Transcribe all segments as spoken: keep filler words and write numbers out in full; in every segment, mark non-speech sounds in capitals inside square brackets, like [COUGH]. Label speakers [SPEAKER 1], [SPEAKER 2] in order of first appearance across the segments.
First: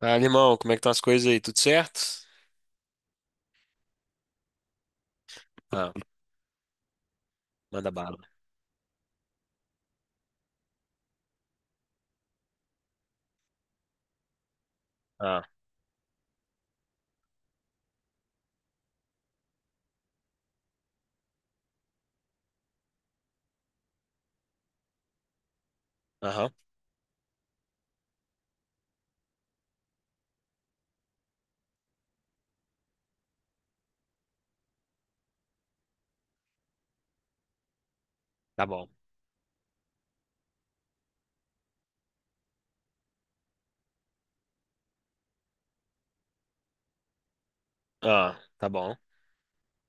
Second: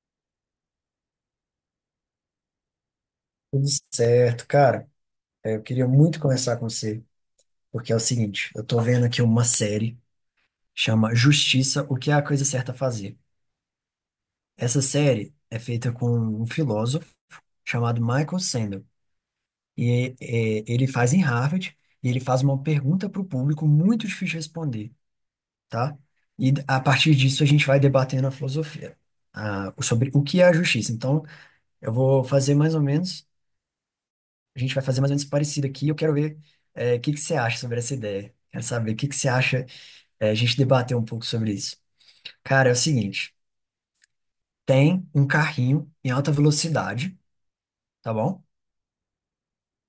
[SPEAKER 1] Ah, animal, como é que estão as coisas aí? Tudo certo?
[SPEAKER 2] Tudo certo, cara. É, Eu queria
[SPEAKER 1] Ah,
[SPEAKER 2] muito conversar com você,
[SPEAKER 1] manda
[SPEAKER 2] porque é o
[SPEAKER 1] bala.
[SPEAKER 2] seguinte, eu tô vendo aqui uma série chama Justiça, o que é a coisa certa a fazer. Essa série
[SPEAKER 1] Ah,
[SPEAKER 2] é feita com um filósofo chamado Michael Sandel, e é, ele faz em Harvard, e ele faz uma pergunta para o público muito difícil de responder, tá?
[SPEAKER 1] aham,
[SPEAKER 2] E a partir disso a gente vai debatendo a filosofia, ah, sobre o que é a justiça. Então, eu vou fazer mais ou menos a gente vai fazer mais ou menos parecido aqui. Eu quero ver é, o que que você acha sobre essa ideia. Quero
[SPEAKER 1] tá bom.
[SPEAKER 2] saber o que que você acha, é, a gente debater um pouco sobre isso. Cara, é o seguinte, tem um carrinho em alta velocidade, tá
[SPEAKER 1] Ah,
[SPEAKER 2] bom?
[SPEAKER 1] tá bom.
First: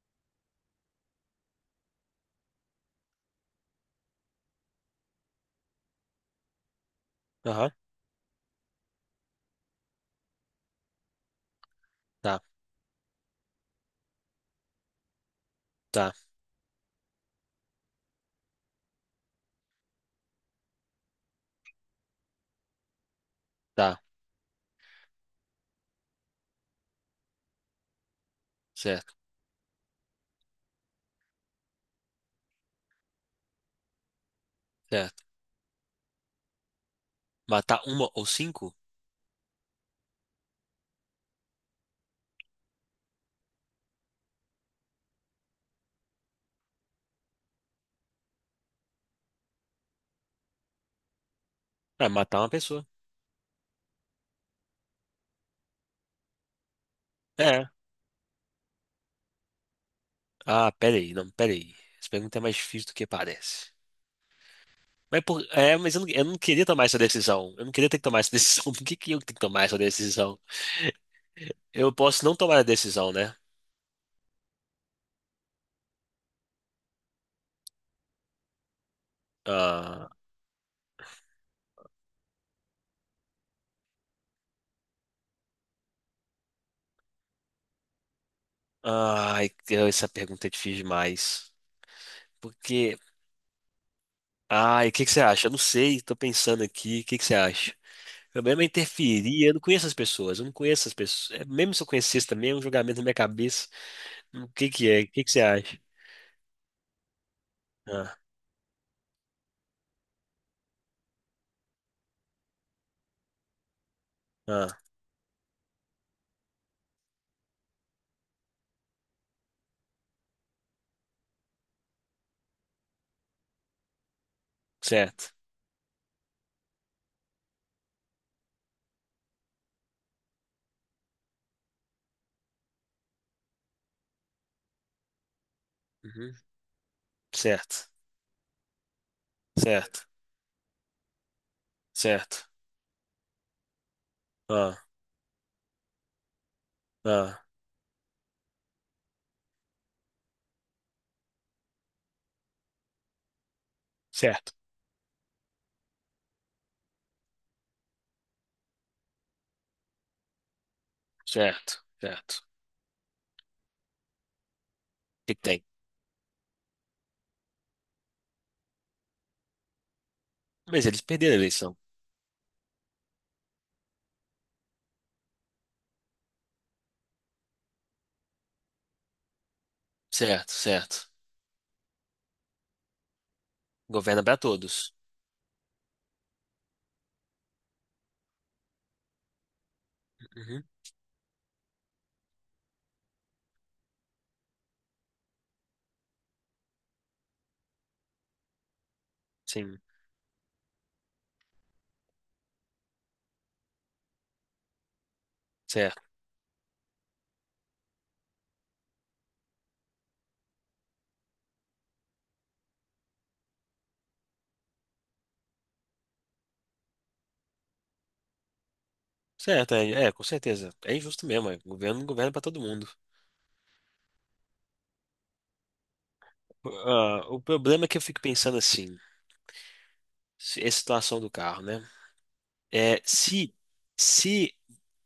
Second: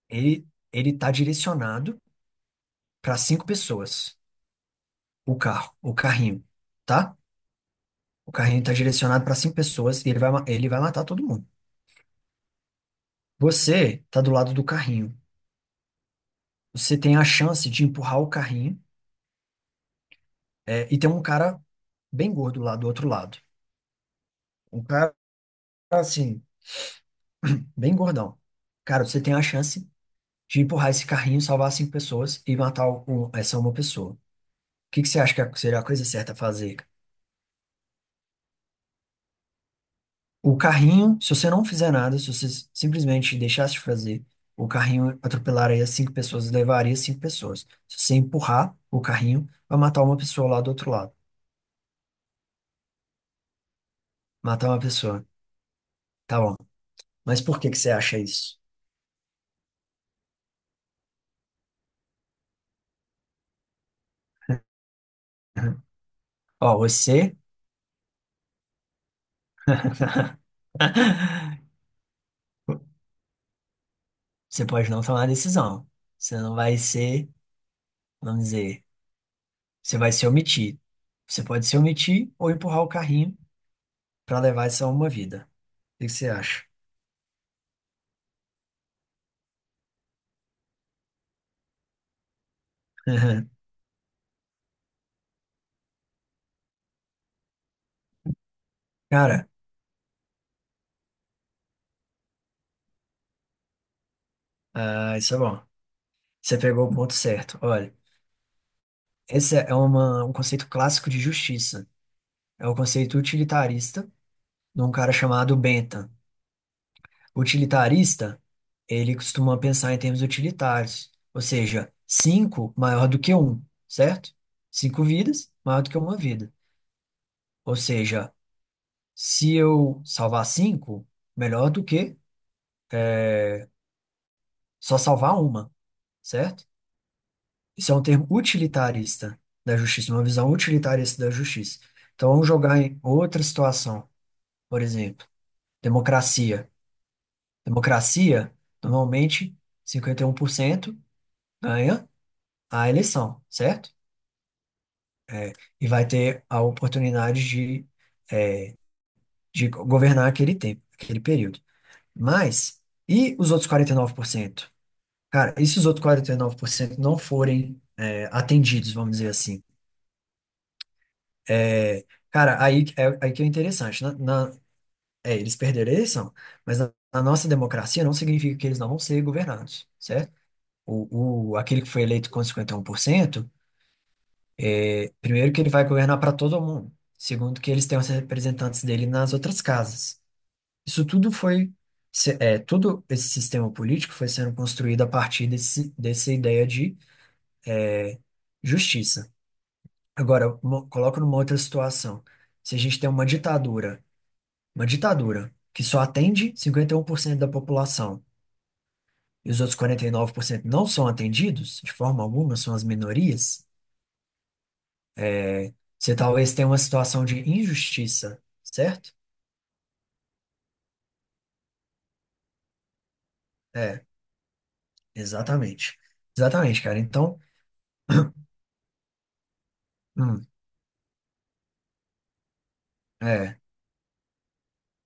[SPEAKER 2] Ele ele tá direcionado para cinco pessoas, o carro, o carrinho, tá?
[SPEAKER 1] Aham,
[SPEAKER 2] O carrinho tá direcionado para cinco pessoas e ele vai ma- ele vai matar todo mundo.
[SPEAKER 1] tá,
[SPEAKER 2] Você tá do lado do carrinho.
[SPEAKER 1] tá,
[SPEAKER 2] Você tem a chance de empurrar o carrinho, é, e tem um cara bem gordo lá do outro lado.
[SPEAKER 1] tá.
[SPEAKER 2] Um cara assim bem gordão. Cara,
[SPEAKER 1] Certo,
[SPEAKER 2] você tem a chance de empurrar esse carrinho, salvar cinco pessoas e matar um- essa uma pessoa. O que que você
[SPEAKER 1] certo.
[SPEAKER 2] acha que é- seria a coisa certa a fazer?
[SPEAKER 1] Matar uma ou cinco?
[SPEAKER 2] O carrinho, se você não fizer nada, se você simplesmente deixasse de fazer, o carrinho atropelaria cinco pessoas e levaria cinco pessoas. Se você empurrar o carrinho, vai matar uma pessoa lá do outro lado.
[SPEAKER 1] Ah, matar uma pessoa.
[SPEAKER 2] Matar uma pessoa. Tá bom. Mas por
[SPEAKER 1] É.
[SPEAKER 2] que que você acha isso?
[SPEAKER 1] Ah, peraí, não, peraí. Essa pergunta é mais difícil do que parece. Mas, por, é,
[SPEAKER 2] [LAUGHS]
[SPEAKER 1] mas eu não, eu não queria
[SPEAKER 2] Ó,
[SPEAKER 1] tomar essa
[SPEAKER 2] você.
[SPEAKER 1] decisão. Eu não queria ter que tomar essa [LAUGHS] decisão. Por que que eu tenho que tomar essa decisão?
[SPEAKER 2] [LAUGHS]
[SPEAKER 1] Eu posso não tomar a decisão, né?
[SPEAKER 2] Você pode não tomar decisão. Você não vai ser, vamos dizer. Você
[SPEAKER 1] Ah,
[SPEAKER 2] vai se omitir. Você pode se omitir ou empurrar o carrinho para levar essa uma vida. O que que você acha?
[SPEAKER 1] ai, essa pergunta é difícil demais. Porque.
[SPEAKER 2] [LAUGHS]
[SPEAKER 1] Ah, e o que que você acha? Eu não sei, tô pensando aqui, o que que você acha? Eu mesmo interferia,
[SPEAKER 2] Cara,
[SPEAKER 1] eu não conheço as pessoas, eu não conheço as pessoas. É, mesmo se eu conhecesse também, é um julgamento na minha cabeça. Hum, O que que é? O
[SPEAKER 2] ah,
[SPEAKER 1] que que
[SPEAKER 2] isso é
[SPEAKER 1] você
[SPEAKER 2] bom.
[SPEAKER 1] acha?
[SPEAKER 2] Você pegou o ponto certo. Olha,
[SPEAKER 1] Ah,
[SPEAKER 2] esse é uma, um conceito clássico de justiça. É o conceito utilitarista
[SPEAKER 1] ah,
[SPEAKER 2] de um cara chamado Bentham. Utilitarista, ele costuma pensar em termos utilitários, ou seja, cinco maior do que um, certo? Cinco
[SPEAKER 1] certo.
[SPEAKER 2] vidas maior do que uma vida. Ou seja, se eu salvar cinco, melhor do que é, só salvar uma,
[SPEAKER 1] Uhum,
[SPEAKER 2] certo?
[SPEAKER 1] certo,
[SPEAKER 2] Isso é um termo utilitarista da
[SPEAKER 1] certo,
[SPEAKER 2] justiça, uma visão utilitarista da justiça. Então,
[SPEAKER 1] certo.
[SPEAKER 2] vamos jogar em outra situação, por
[SPEAKER 1] Ah,
[SPEAKER 2] exemplo, democracia.
[SPEAKER 1] ah,
[SPEAKER 2] Democracia, normalmente, cinquenta e um por cento ganha a eleição, certo?
[SPEAKER 1] certo,
[SPEAKER 2] E vai ter a oportunidade de, de governar aquele tempo, aquele período.
[SPEAKER 1] certo, certo. O
[SPEAKER 2] Mas, e os outros quarenta e nove por cento?
[SPEAKER 1] que que
[SPEAKER 2] Cara,
[SPEAKER 1] tem?
[SPEAKER 2] e se os outros quarenta e nove por cento não forem, é, atendidos, vamos dizer assim?
[SPEAKER 1] Mas eles perderam a eleição.
[SPEAKER 2] É, cara, aí, é, aí que é interessante. Na, na- é, eles perderam a eleição, mas na, na nossa democracia não significa que eles não vão ser governados, certo?
[SPEAKER 1] Certo, certo.
[SPEAKER 2] O, o, aquele que foi eleito com um cinquenta e um por cento,
[SPEAKER 1] Governa para todos.
[SPEAKER 2] é, primeiro que ele vai governar para todo mundo. Segundo que eles têm os representantes dele nas outras casas.
[SPEAKER 1] Uhum,
[SPEAKER 2] Isso tudo foi, se- é, todo esse sistema político foi sendo construído a partir desse, dessa ideia de justiça.
[SPEAKER 1] sim,
[SPEAKER 2] Agora, mo- coloco numa outra situação. Se a gente tem uma ditadura Uma ditadura que só
[SPEAKER 1] certo.
[SPEAKER 2] atende cinquenta e um por cento da população e os outros quarenta e nove por cento não são atendidos, de forma alguma, são as minorias, você talvez tenha uma situação de injustiça, certo?
[SPEAKER 1] Certo, é, é, com certeza. É injusto mesmo, é. Governo governa para todo mundo.
[SPEAKER 2] É, exatamente. Exatamente, cara.
[SPEAKER 1] Ah, o
[SPEAKER 2] Então,
[SPEAKER 1] problema é que eu fico pensando assim,
[SPEAKER 2] hum,
[SPEAKER 1] se- é a situação do carro, né? É, se
[SPEAKER 2] é,
[SPEAKER 1] se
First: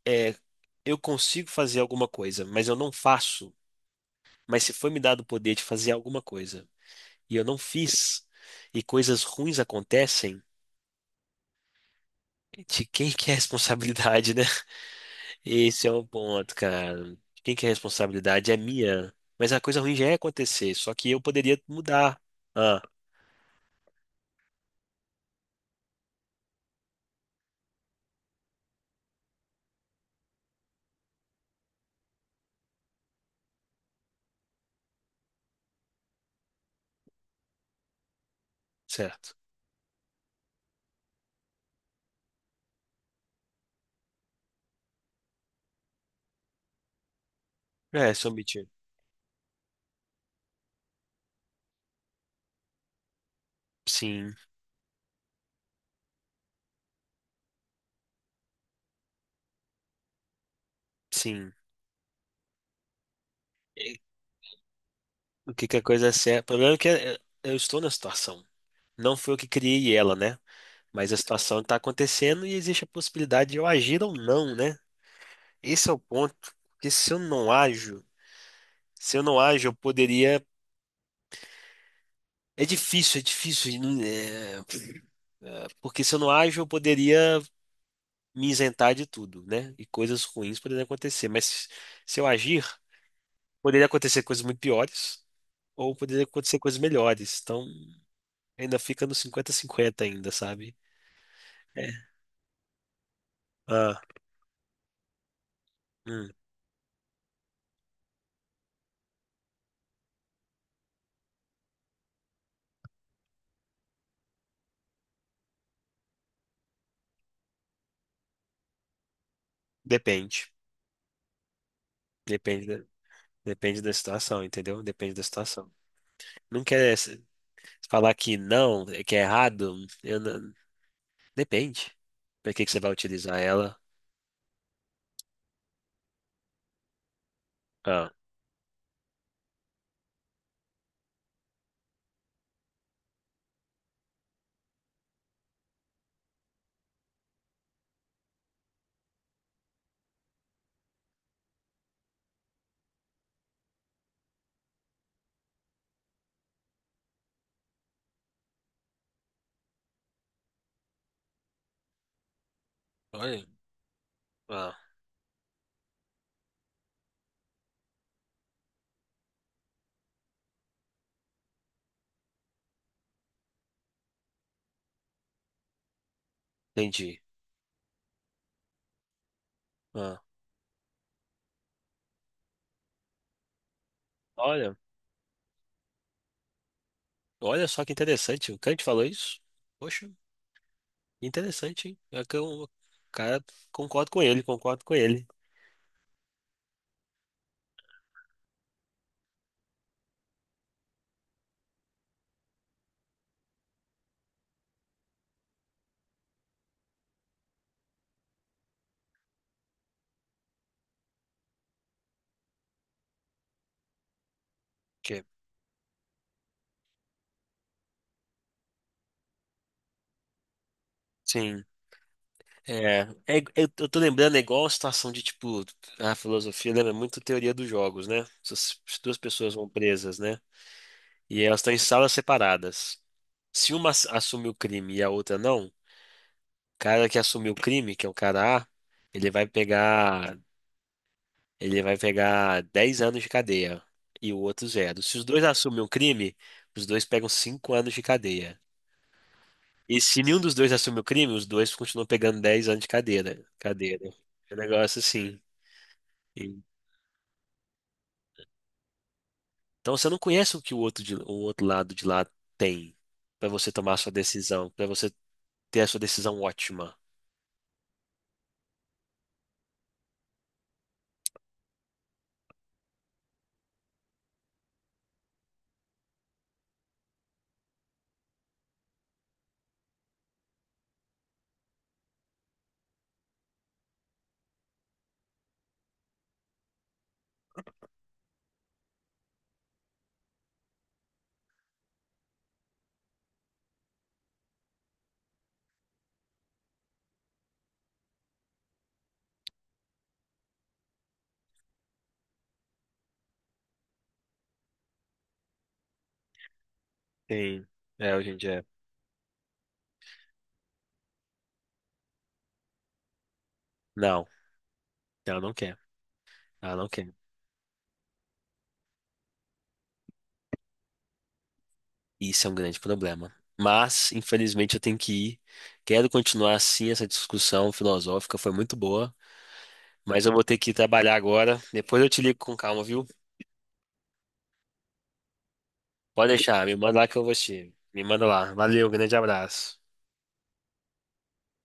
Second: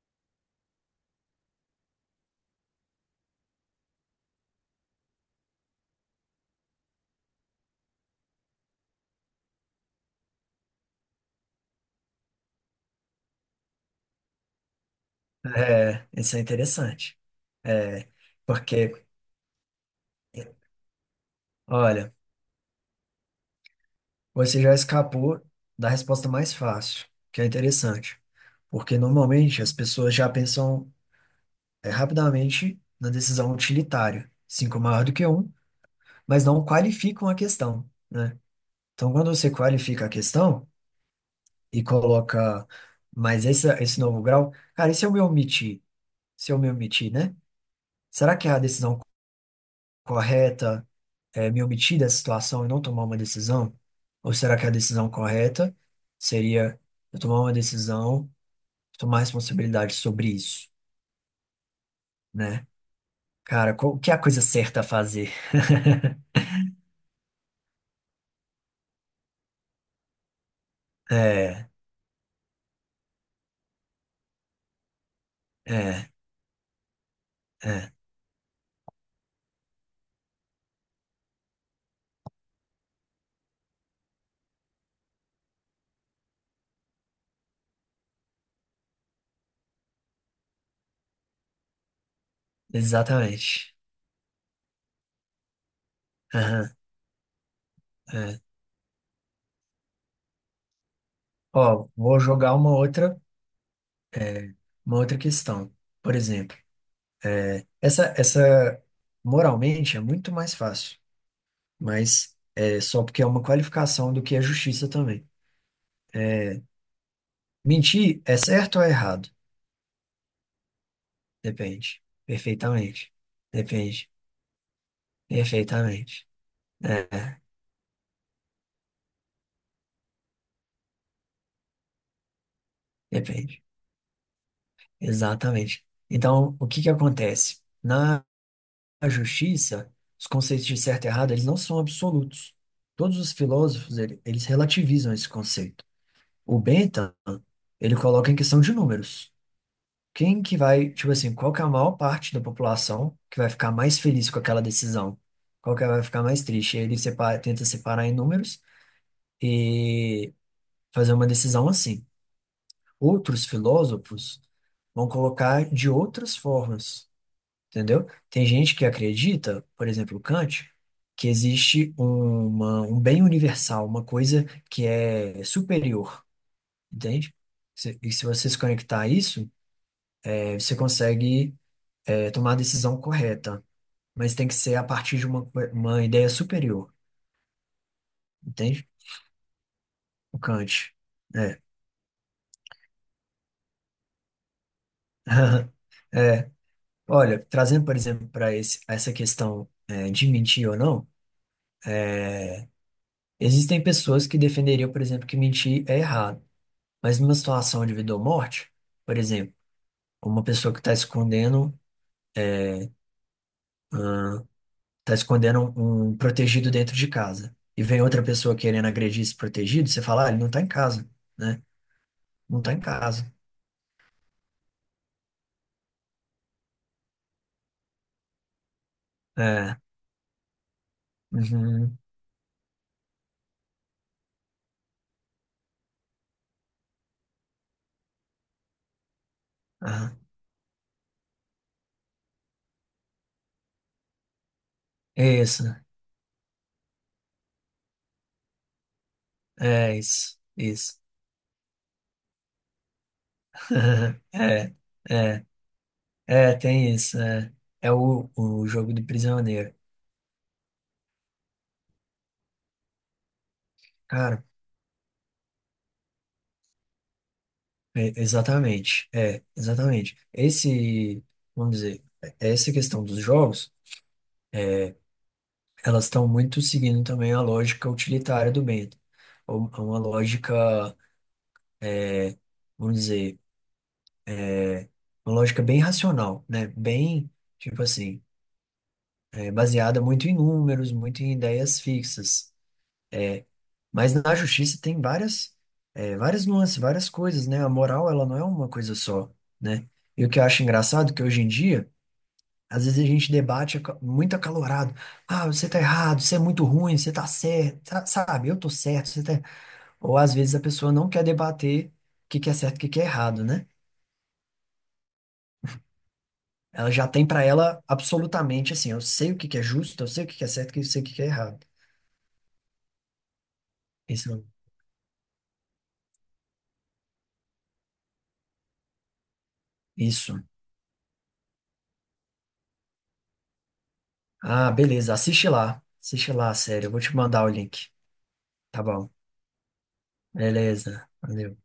[SPEAKER 1] é, eu consigo fazer alguma coisa, mas eu não faço, mas se foi me dado o poder de fazer alguma coisa e eu não fiz, e coisas ruins acontecem, de quem que é a responsabilidade, né? [LAUGHS] Esse é o
[SPEAKER 2] é, isso é
[SPEAKER 1] ponto, cara.
[SPEAKER 2] interessante.
[SPEAKER 1] De quem que é a
[SPEAKER 2] É,
[SPEAKER 1] responsabilidade? É
[SPEAKER 2] porque,
[SPEAKER 1] minha. Mas a coisa ruim já ia acontecer, só que eu poderia
[SPEAKER 2] olha,
[SPEAKER 1] mudar. Ah,
[SPEAKER 2] você já escapou da resposta mais fácil, que é interessante. Porque normalmente as pessoas já pensam é, rapidamente na decisão utilitária. Cinco é maior do que um, mas não qualificam a questão, né? Então, quando
[SPEAKER 1] certo.
[SPEAKER 2] você qualifica a questão e coloca mais essa, esse novo grau, cara, e se eu me omitir? Se eu me omitir, né?
[SPEAKER 1] É, se eu
[SPEAKER 2] Será que é a
[SPEAKER 1] omitir.
[SPEAKER 2] decisão correta é me omitir da situação e não tomar uma decisão? Ou
[SPEAKER 1] Sim,
[SPEAKER 2] será que a decisão correta seria eu tomar uma decisão, tomar responsabilidade sobre isso,
[SPEAKER 1] sim.
[SPEAKER 2] né? Cara, qual, o que é a coisa certa a fazer?
[SPEAKER 1] O que que a coisa é certa? O problema é que eh, eu estou na situação. Não fui eu que criei ela, né? Mas
[SPEAKER 2] [LAUGHS]
[SPEAKER 1] a situação
[SPEAKER 2] É.
[SPEAKER 1] está acontecendo e existe a possibilidade de eu agir ou não, né? Esse é o
[SPEAKER 2] É.
[SPEAKER 1] ponto. Porque se eu não
[SPEAKER 2] É,
[SPEAKER 1] ajo, se eu não ajo, eu poderia. É difícil, é difícil. não- é, Porque se eu não ajo, eu poderia me isentar de tudo, né? E coisas ruins poderiam acontecer. Mas se eu agir,
[SPEAKER 2] exatamente.
[SPEAKER 1] poderia acontecer coisas muito piores ou poderia acontecer
[SPEAKER 2] Aham,
[SPEAKER 1] coisas melhores. Então
[SPEAKER 2] é.
[SPEAKER 1] ainda fica no cinquenta cinquenta ainda, sabe?
[SPEAKER 2] Ó,
[SPEAKER 1] É.
[SPEAKER 2] vou jogar uma outra,
[SPEAKER 1] Ah.
[SPEAKER 2] é, uma outra questão. Por
[SPEAKER 1] Hum,
[SPEAKER 2] exemplo, é, essa, essa moralmente é muito mais fácil, mas é só porque é uma qualificação do que é justiça também. É, mentir é certo ou é errado?
[SPEAKER 1] depende.
[SPEAKER 2] Depende.
[SPEAKER 1] Depende da,
[SPEAKER 2] Perfeitamente.
[SPEAKER 1] depende da
[SPEAKER 2] Depende.
[SPEAKER 1] situação, entendeu? Depende da situação.
[SPEAKER 2] Perfeitamente.
[SPEAKER 1] Não quer se-
[SPEAKER 2] É,
[SPEAKER 1] falar que não, que é errado. Eu não- depende. Pra que que você vai utilizar
[SPEAKER 2] depende.
[SPEAKER 1] ela?
[SPEAKER 2] Exatamente. Então, o que que acontece?
[SPEAKER 1] Ah,
[SPEAKER 2] A justiça, os conceitos de certo e errado, eles não são absolutos. Todos os filósofos, ele- eles relativizam esse conceito. O Bentham, ele coloca em questão de números. Quem que vai, tipo assim, qual que é a maior parte da população que vai ficar mais feliz com aquela decisão? Qual que vai ficar mais triste? Ele separa, tenta separar em números e fazer uma decisão assim.
[SPEAKER 1] olha.
[SPEAKER 2] Outros filósofos
[SPEAKER 1] Ah,
[SPEAKER 2] vão colocar de outras formas. Entendeu? Tem gente que acredita, por exemplo, Kant, que existe uma, um bem universal, uma coisa que é superior,
[SPEAKER 1] entendi.
[SPEAKER 2] entende? Se- E se você se conectar a isso,
[SPEAKER 1] Ah,
[SPEAKER 2] eh, você consegue eh, tomar a decisão correta, mas tem que
[SPEAKER 1] olha.
[SPEAKER 2] ser a partir de uma, co- uma ideia superior,
[SPEAKER 1] Olha só que interessante. O Kant
[SPEAKER 2] entende?
[SPEAKER 1] falou isso? Poxa,
[SPEAKER 2] O Kant. É.
[SPEAKER 1] interessante, hein? É que eu, cara, concordo com ele, concordo com ele.
[SPEAKER 2] [LAUGHS] É. Olha, trazendo, por exemplo, para esse essa questão eh, de mentir ou não, existem pessoas que defenderiam, por exemplo, que mentir é errado. Mas numa situação de vida ou morte, por exemplo, uma pessoa que está escondendo, tá
[SPEAKER 1] Que-
[SPEAKER 2] escondendo um um protegido dentro de casa e vem outra pessoa querendo agredir esse protegido, você fala, ah, ele não tá em casa, né?
[SPEAKER 1] Sim.
[SPEAKER 2] Não tá em
[SPEAKER 1] É,
[SPEAKER 2] casa.
[SPEAKER 1] é ig- eu, eu tô lembrando, é igual a situação de, tipo, a filosofia lembra muito teoria dos jogos, né? Se as duas pessoas vão
[SPEAKER 2] É.
[SPEAKER 1] presas, né? E elas estão em
[SPEAKER 2] Uhum.
[SPEAKER 1] salas separadas. Se uma ass- assume o crime e a outra não, o cara que assumiu o crime, que é o cara A, ele vai
[SPEAKER 2] Aham.
[SPEAKER 1] pegar, ele vai pegar dez anos de cadeia e o outro zero. Se os dois
[SPEAKER 2] Isso.
[SPEAKER 1] assumem o crime, os dois pegam cinco anos de cadeia.
[SPEAKER 2] É
[SPEAKER 1] E se
[SPEAKER 2] isso.
[SPEAKER 1] nenhum dos dois assume
[SPEAKER 2] Isso.
[SPEAKER 1] o crime, os dois continuam pegando dez anos de cadeira. Cadeira.
[SPEAKER 2] [LAUGHS]
[SPEAKER 1] É um
[SPEAKER 2] É.
[SPEAKER 1] negócio assim.
[SPEAKER 2] É. É, tem isso. É, é o, o jogo do prisioneiro.
[SPEAKER 1] Então você não conhece o que o outro, de- o outro lado de lá tem para você tomar a sua
[SPEAKER 2] Cara,
[SPEAKER 1] decisão, para você ter a sua decisão ótima.
[SPEAKER 2] é- exatamente. É, exatamente. Esse, vamos dizer, é essa questão dos jogos elas estão muito seguindo também a lógica utilitária do bem, ou- uma lógica, é, vamos dizer, uma lógica bem racional, né? Bem, tipo assim, é, baseada muito em números, muito em ideias fixas. Mas na justiça tem várias, é, várias nuances, várias coisas, né? A moral, ela não é uma coisa só, né? E o que eu acho engraçado é que hoje em dia, às vezes a gente debate aca- muito acalorado. Ah, você tá errado, você é muito ruim, você tá
[SPEAKER 1] Sim,
[SPEAKER 2] certo, sa-
[SPEAKER 1] é, hoje em
[SPEAKER 2] sabe? Eu
[SPEAKER 1] dia.
[SPEAKER 2] tô certo, você tá. Ou às vezes a pessoa não quer debater o que que é certo e o que que é errado, né?
[SPEAKER 1] Não, ela não quer. Ela não
[SPEAKER 2] Ela já
[SPEAKER 1] quer.
[SPEAKER 2] tem para ela absolutamente assim, eu sei o que que é justo, eu sei o que que é certo, eu sei o que que é errado.
[SPEAKER 1] Isso é um grande problema. Mas,
[SPEAKER 2] Isso.
[SPEAKER 1] infelizmente, eu tenho que ir. Quero continuar assim essa discussão filosófica, foi muito boa. Mas eu
[SPEAKER 2] Isso.
[SPEAKER 1] vou ter que ir trabalhar agora. Depois eu te ligo com calma, viu?
[SPEAKER 2] Ah, beleza, assiste lá.
[SPEAKER 1] Pode
[SPEAKER 2] Assiste lá,
[SPEAKER 1] deixar, me
[SPEAKER 2] sério. Eu
[SPEAKER 1] manda
[SPEAKER 2] vou
[SPEAKER 1] lá que
[SPEAKER 2] te
[SPEAKER 1] eu vou
[SPEAKER 2] mandar o
[SPEAKER 1] assistir.
[SPEAKER 2] link.
[SPEAKER 1] Me manda lá.
[SPEAKER 2] Tá
[SPEAKER 1] Valeu,
[SPEAKER 2] bom.
[SPEAKER 1] grande abraço.
[SPEAKER 2] Beleza. Valeu.